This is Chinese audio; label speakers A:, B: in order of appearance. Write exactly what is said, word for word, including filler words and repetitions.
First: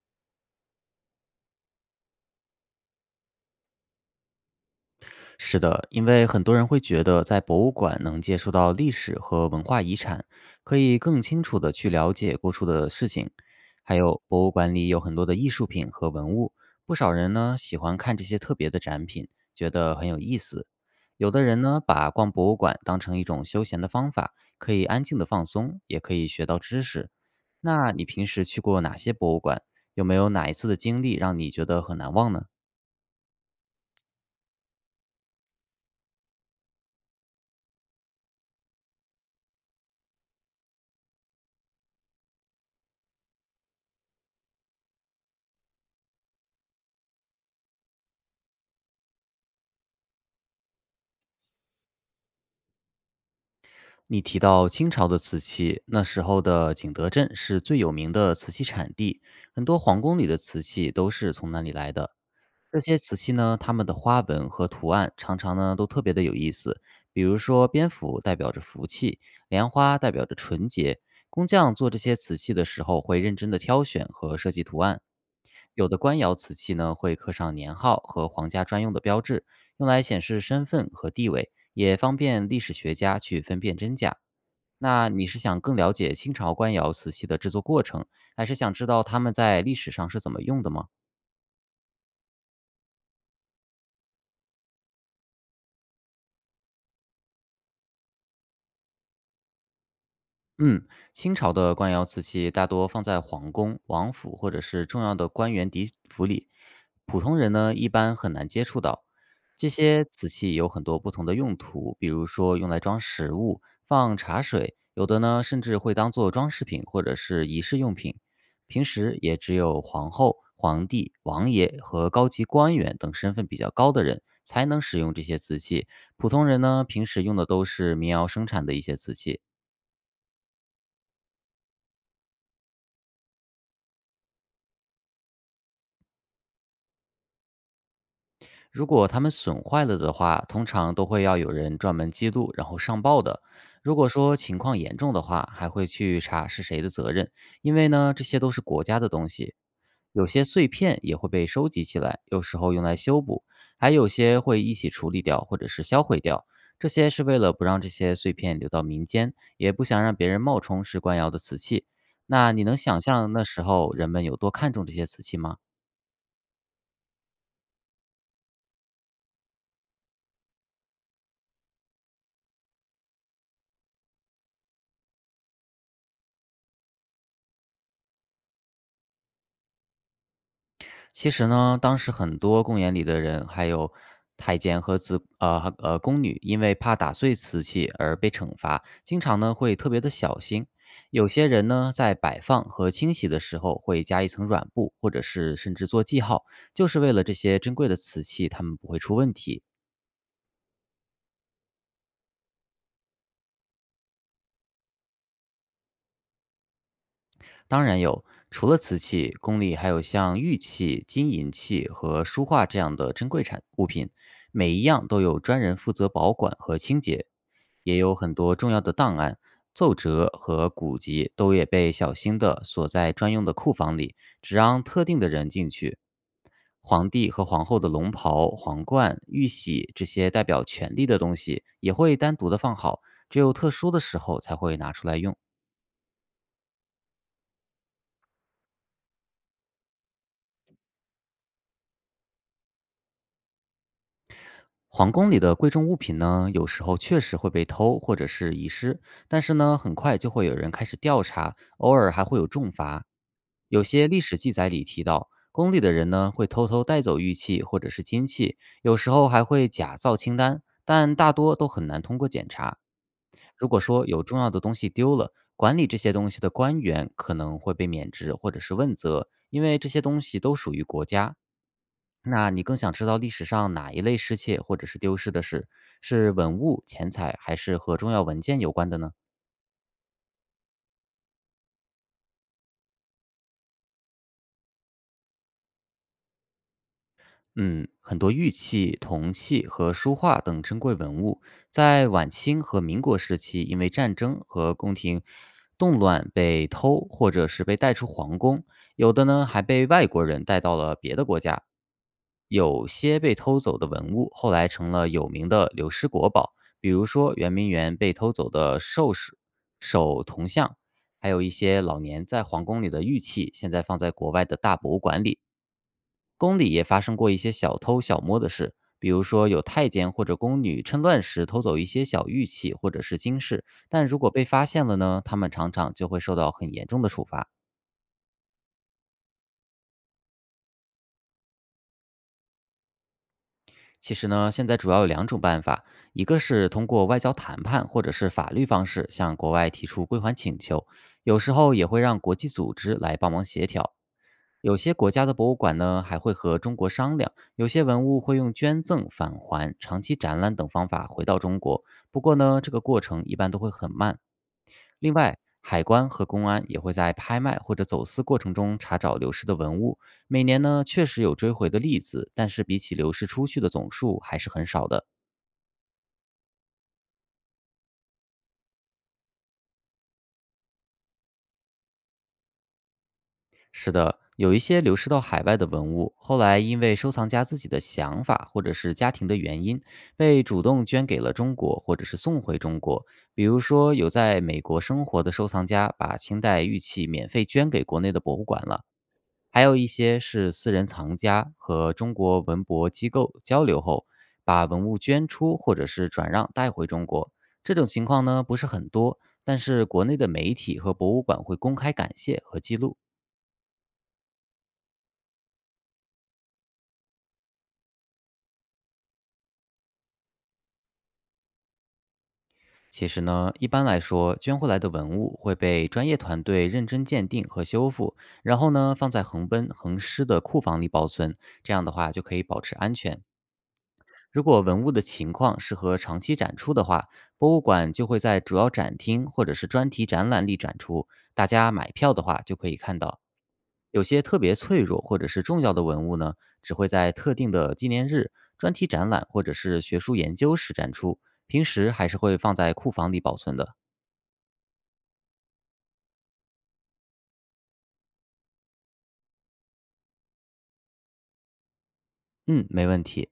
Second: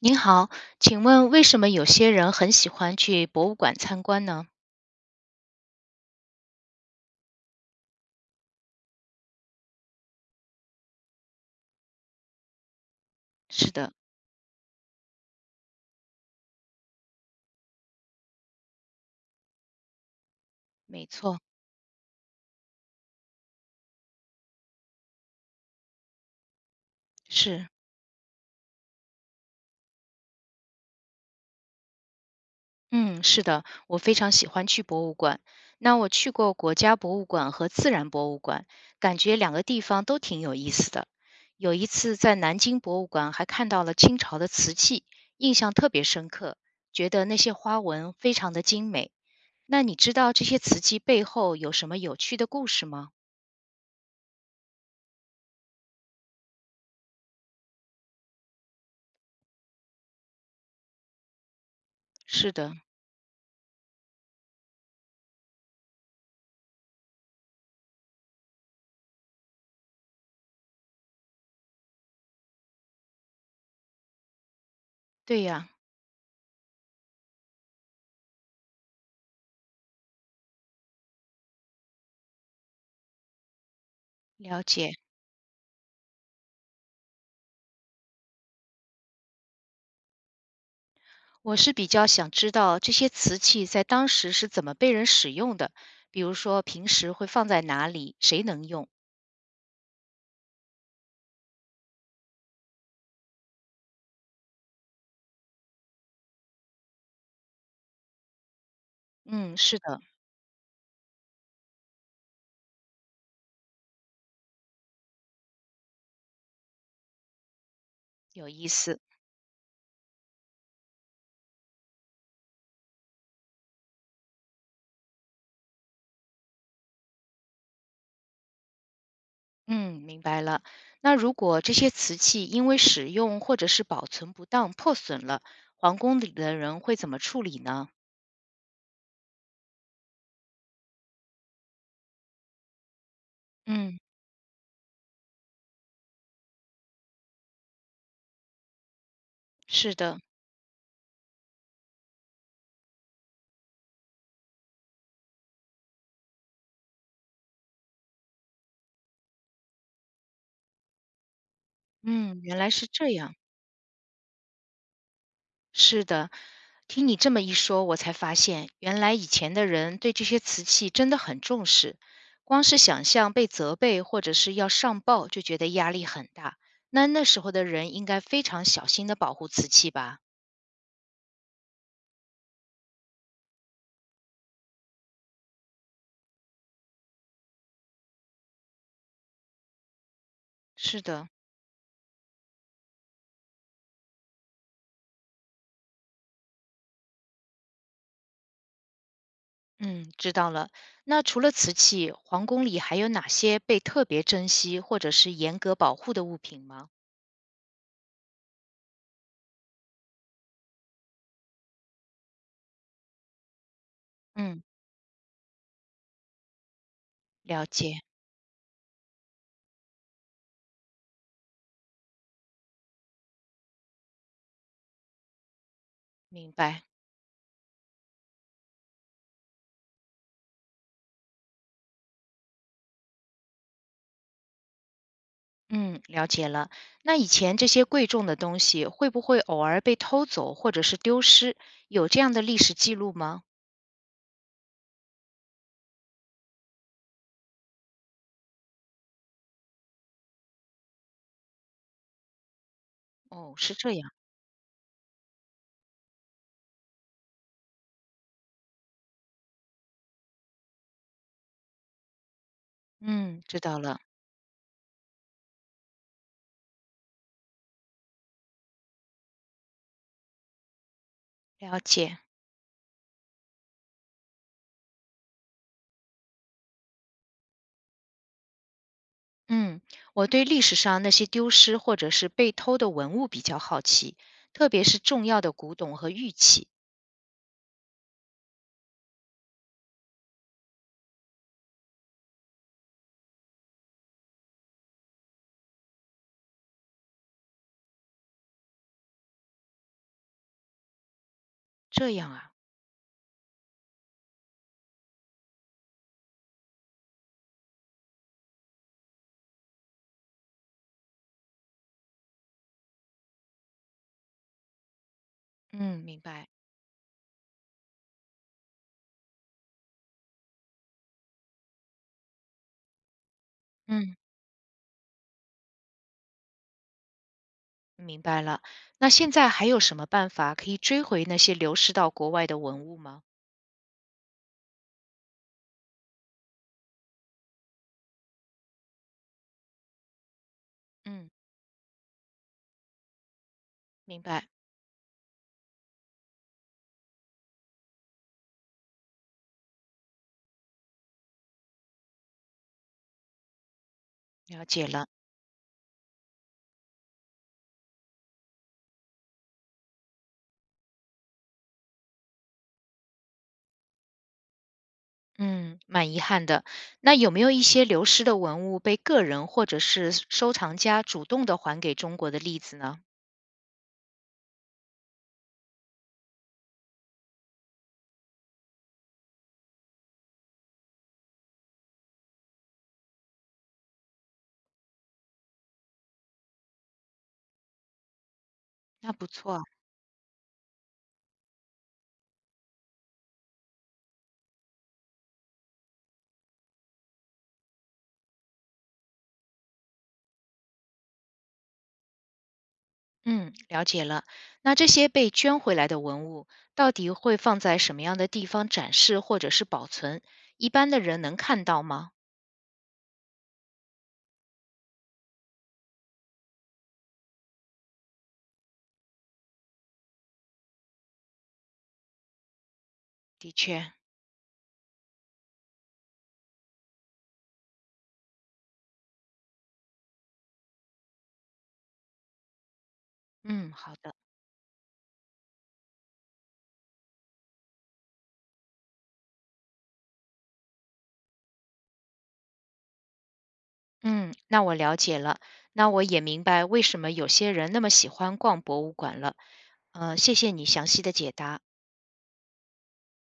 A: 您好，请问为什么有些人很喜欢去博物馆参观呢？
B: 是的，因为很多人会觉得在博物馆能接触到历史和文化遗产，可以更清楚的去了解过去的事情。
A: 是的，
B: 还有，博物馆里有很多的艺术品和文物，不少人呢喜欢看这些特别的展品，觉得很有意思。
A: 没
B: 有
A: 错，
B: 的人呢把逛博物馆当成一种休闲的方法，可以安静的放松，也可以学到知识。
A: 是，
B: 那你平时去过哪些博物馆？有没有哪一次的经历让你觉得很难忘呢？
A: 嗯，是的，我非常喜欢去博物馆。那我去过国家博物馆和自然博物馆，感觉两个地方都挺有意思的。有一次在南京博物馆还看到了清朝的瓷器，印象特别深刻，觉得那些花纹非常的精美。那你知道这些瓷器背后有什么有趣的故事吗？
B: 你提到清朝的瓷器，那时候的景德镇是最有名的瓷器产地，很多皇宫里的瓷器都是从那里来的。
A: 是的，
B: 这些瓷器呢，它们的花纹和图案常常呢都特别的有意思，比如说蝙蝠代表着福气，莲花代表着纯洁。工匠做这些瓷器的时候，会认真的挑选和设计图案。
A: 对呀，
B: 有的官窑瓷器呢，会刻上年号和皇家专用的标志，用来显示身份和地位。也方便历史学家去分辨真假。
A: 了解。
B: 那你是想更了解清朝官窑瓷器的制作过程，还是想知道他们在历史上是怎么用的吗？
A: 我是比较想知道这些瓷器在当时是怎么被人使用的，比如说平时会放在哪里，谁能用？
B: 嗯，清朝的官窑瓷器大多放在皇宫、王府或者是重要的官员邸府里，普通人呢一般很难接触到。
A: 嗯，
B: 这
A: 是的，
B: 些瓷器有很多不同的用途，比如说用来装食物、放茶水，有的呢甚至会当做装饰品或者是仪式用品。
A: 有意
B: 平
A: 思。
B: 时也只有皇后、皇帝、王爷和高级官员等身份比较高的人才能使用这些瓷器，普通人呢平时用的都是民窑生产的一些瓷器。
A: 嗯，明白了。那如果这些瓷器因为使用或者是保存不当破损了，皇宫里的人会怎么处理呢？
B: 如果它们损坏了的话，通常都会要有人专门记录，然后上报的。如
A: 嗯，
B: 果说情况严重的话，还会去查是谁的责任，因为呢，这些都是国家的东西。
A: 是的。
B: 有些碎片也会被收集起来，有时候用来修补，还有些会一起处理掉或者是销毁掉。这些是为了不让这些碎片流到民间，也不想让别人冒充是官窑的瓷器。
A: 嗯，
B: 那
A: 原
B: 你
A: 来
B: 能
A: 是
B: 想
A: 这
B: 象
A: 样。
B: 那时候人们有多看重这些瓷器吗？
A: 是的，听你这么一说，我才发现原来以前的人对这些瓷器真的很重视，光是想象被责备或者是要上报就觉得压力很大。那那时候的人应该非常小心的保护瓷器吧？
B: 其实呢，当时很多公园里的人，还有太监和子呃呃宫女，因为怕打碎瓷器而被惩罚，经常呢会特别的小心。
A: 是
B: 有
A: 的，
B: 些人呢，在摆放和清洗的时候会加一层软布，或者是甚至做记号，就是为了这些珍贵的瓷器，他们不会出问题。
A: 嗯，知道了。那除了瓷器，皇宫里还有哪些被特别珍惜或者是严格保护的物品吗？
B: 当然有，除了瓷器，宫里还有像玉器、金银器和书画这样的珍贵产物品，
A: 嗯，
B: 每一样都有专人负责保管和清洁，
A: 了
B: 也
A: 解，
B: 有很多重要的档案、奏折和古籍都也被小心的锁在专用的库房里，只让特定的人进去。
A: 明白。
B: 皇帝和皇后的龙袍、皇冠、玉玺这些代表权力的东西，也会单独的放好，只有特殊的时候才会拿出来用。
A: 嗯，了解了。那以前这些贵重的东西会不会偶尔被偷走或者是丢失？有这样的历史记录吗？
B: 皇宫里的贵重物品呢，有时候确实会被偷或者是遗失，但是呢，很快就会有人开始调查，偶尔还会有重罚。
A: 哦，是
B: 有
A: 这
B: 些
A: 样。
B: 历史记载里提到，宫里的人呢会偷偷带走玉器或者是金器，有时候还会假造清单，但大多都很难通过检查。
A: 嗯，知
B: 如
A: 道
B: 果
A: 了，
B: 说有重要的东西丢了，管理这些东西的官员可能会被免职或者是问责，因为这些东西都属于国家。
A: 了解。
B: 那你更想知道历史上哪一类失窃或者是丢失的事，是文物、钱财，还是和重要文件有关的呢？
A: 嗯，我对历史上那些丢失或者是被偷的文物比较好奇，特别是重要的古董和玉器。
B: 嗯，很多玉器、铜器和书画等珍贵文物，在晚清和民国时期，因为战争和宫廷动乱被偷，或者是被带出皇宫，有的呢还被外国人带到了别的国家。
A: 这样啊，
B: 有些被偷走的文物后来成了有名的流失国宝，比如说圆明园被偷走的兽首手铜像，还有一些老年在皇宫里的玉器，现在放在国外的大博物馆里。
A: 嗯，明白。
B: 宫里也发生过一些小偷小摸的事，比如说有太监或者宫女趁乱时偷走一些小玉器或者是金饰，但
A: 嗯，
B: 如果被发现了呢，他们常常就会受到很严重的处罚。
A: 明白了。那现在还有什么办法可以追回那些流失到国外的文物吗？
B: 其实呢，现在主要有两种办法，一个是通过外交谈判或者是法律方式向国外提出归还请求，
A: 嗯，
B: 有时候也会让国际组织来帮忙协调。
A: 明白，
B: 有些国家的博物馆呢，还会和中国商量，有些文物会用捐赠、返还、长期展览等方法回到中国。不过呢，这个过程一般都会很慢。
A: 了解了。
B: 另外，海关和公安也会在拍卖或者走私过程中查找流失的文物。每年呢，确实有追回的例子，但是比起流失出去的总数还是很少的。
A: 嗯，蛮遗憾的。那有没有一些流失的文物被个人或者是收藏家主动的还给中国的例子呢？
B: 是的，有一些流失到海外的文物，后来因为收藏家自己的想法或者是家庭的原因，被主动捐给了中国，或者是送回中国。比如说，有在美国生活的收藏家把清代玉器免费捐给国内的博物馆了，
A: 那不错啊。
B: 还有一些是私人藏家和中国文博机构交流后，把文物捐出或者是转让带回中国。这种情况呢不是很多，但是国内的媒体和博物馆会公开感谢和记录。
A: 嗯，了解了。那这些被捐回来的文物，到底会放在什么样的地方展示或者是保存？一般的人能看到吗？
B: 其实呢，一般来说，捐回来的文物会被专业团队认真鉴定和修复，然后呢，放在恒温恒湿的库房里保存。这样的话，就可以保持安全。
A: 的确，
B: 如果文物的情况适合长期展出的话，博物馆就会在主要展厅或者是专题展览里展出。大家买票的话，就可以看到。
A: 嗯，好
B: 有
A: 的，
B: 些特别脆弱或者是重要的文物呢，只会在特定的纪念日、专题展览或者是学术研究时展出，平时还是会放在库房里保存的。
A: 嗯，那我了解了。那我也明白为什么有些人那么喜欢逛博物馆了。呃，谢谢你详细的解答。
B: 嗯，没问题。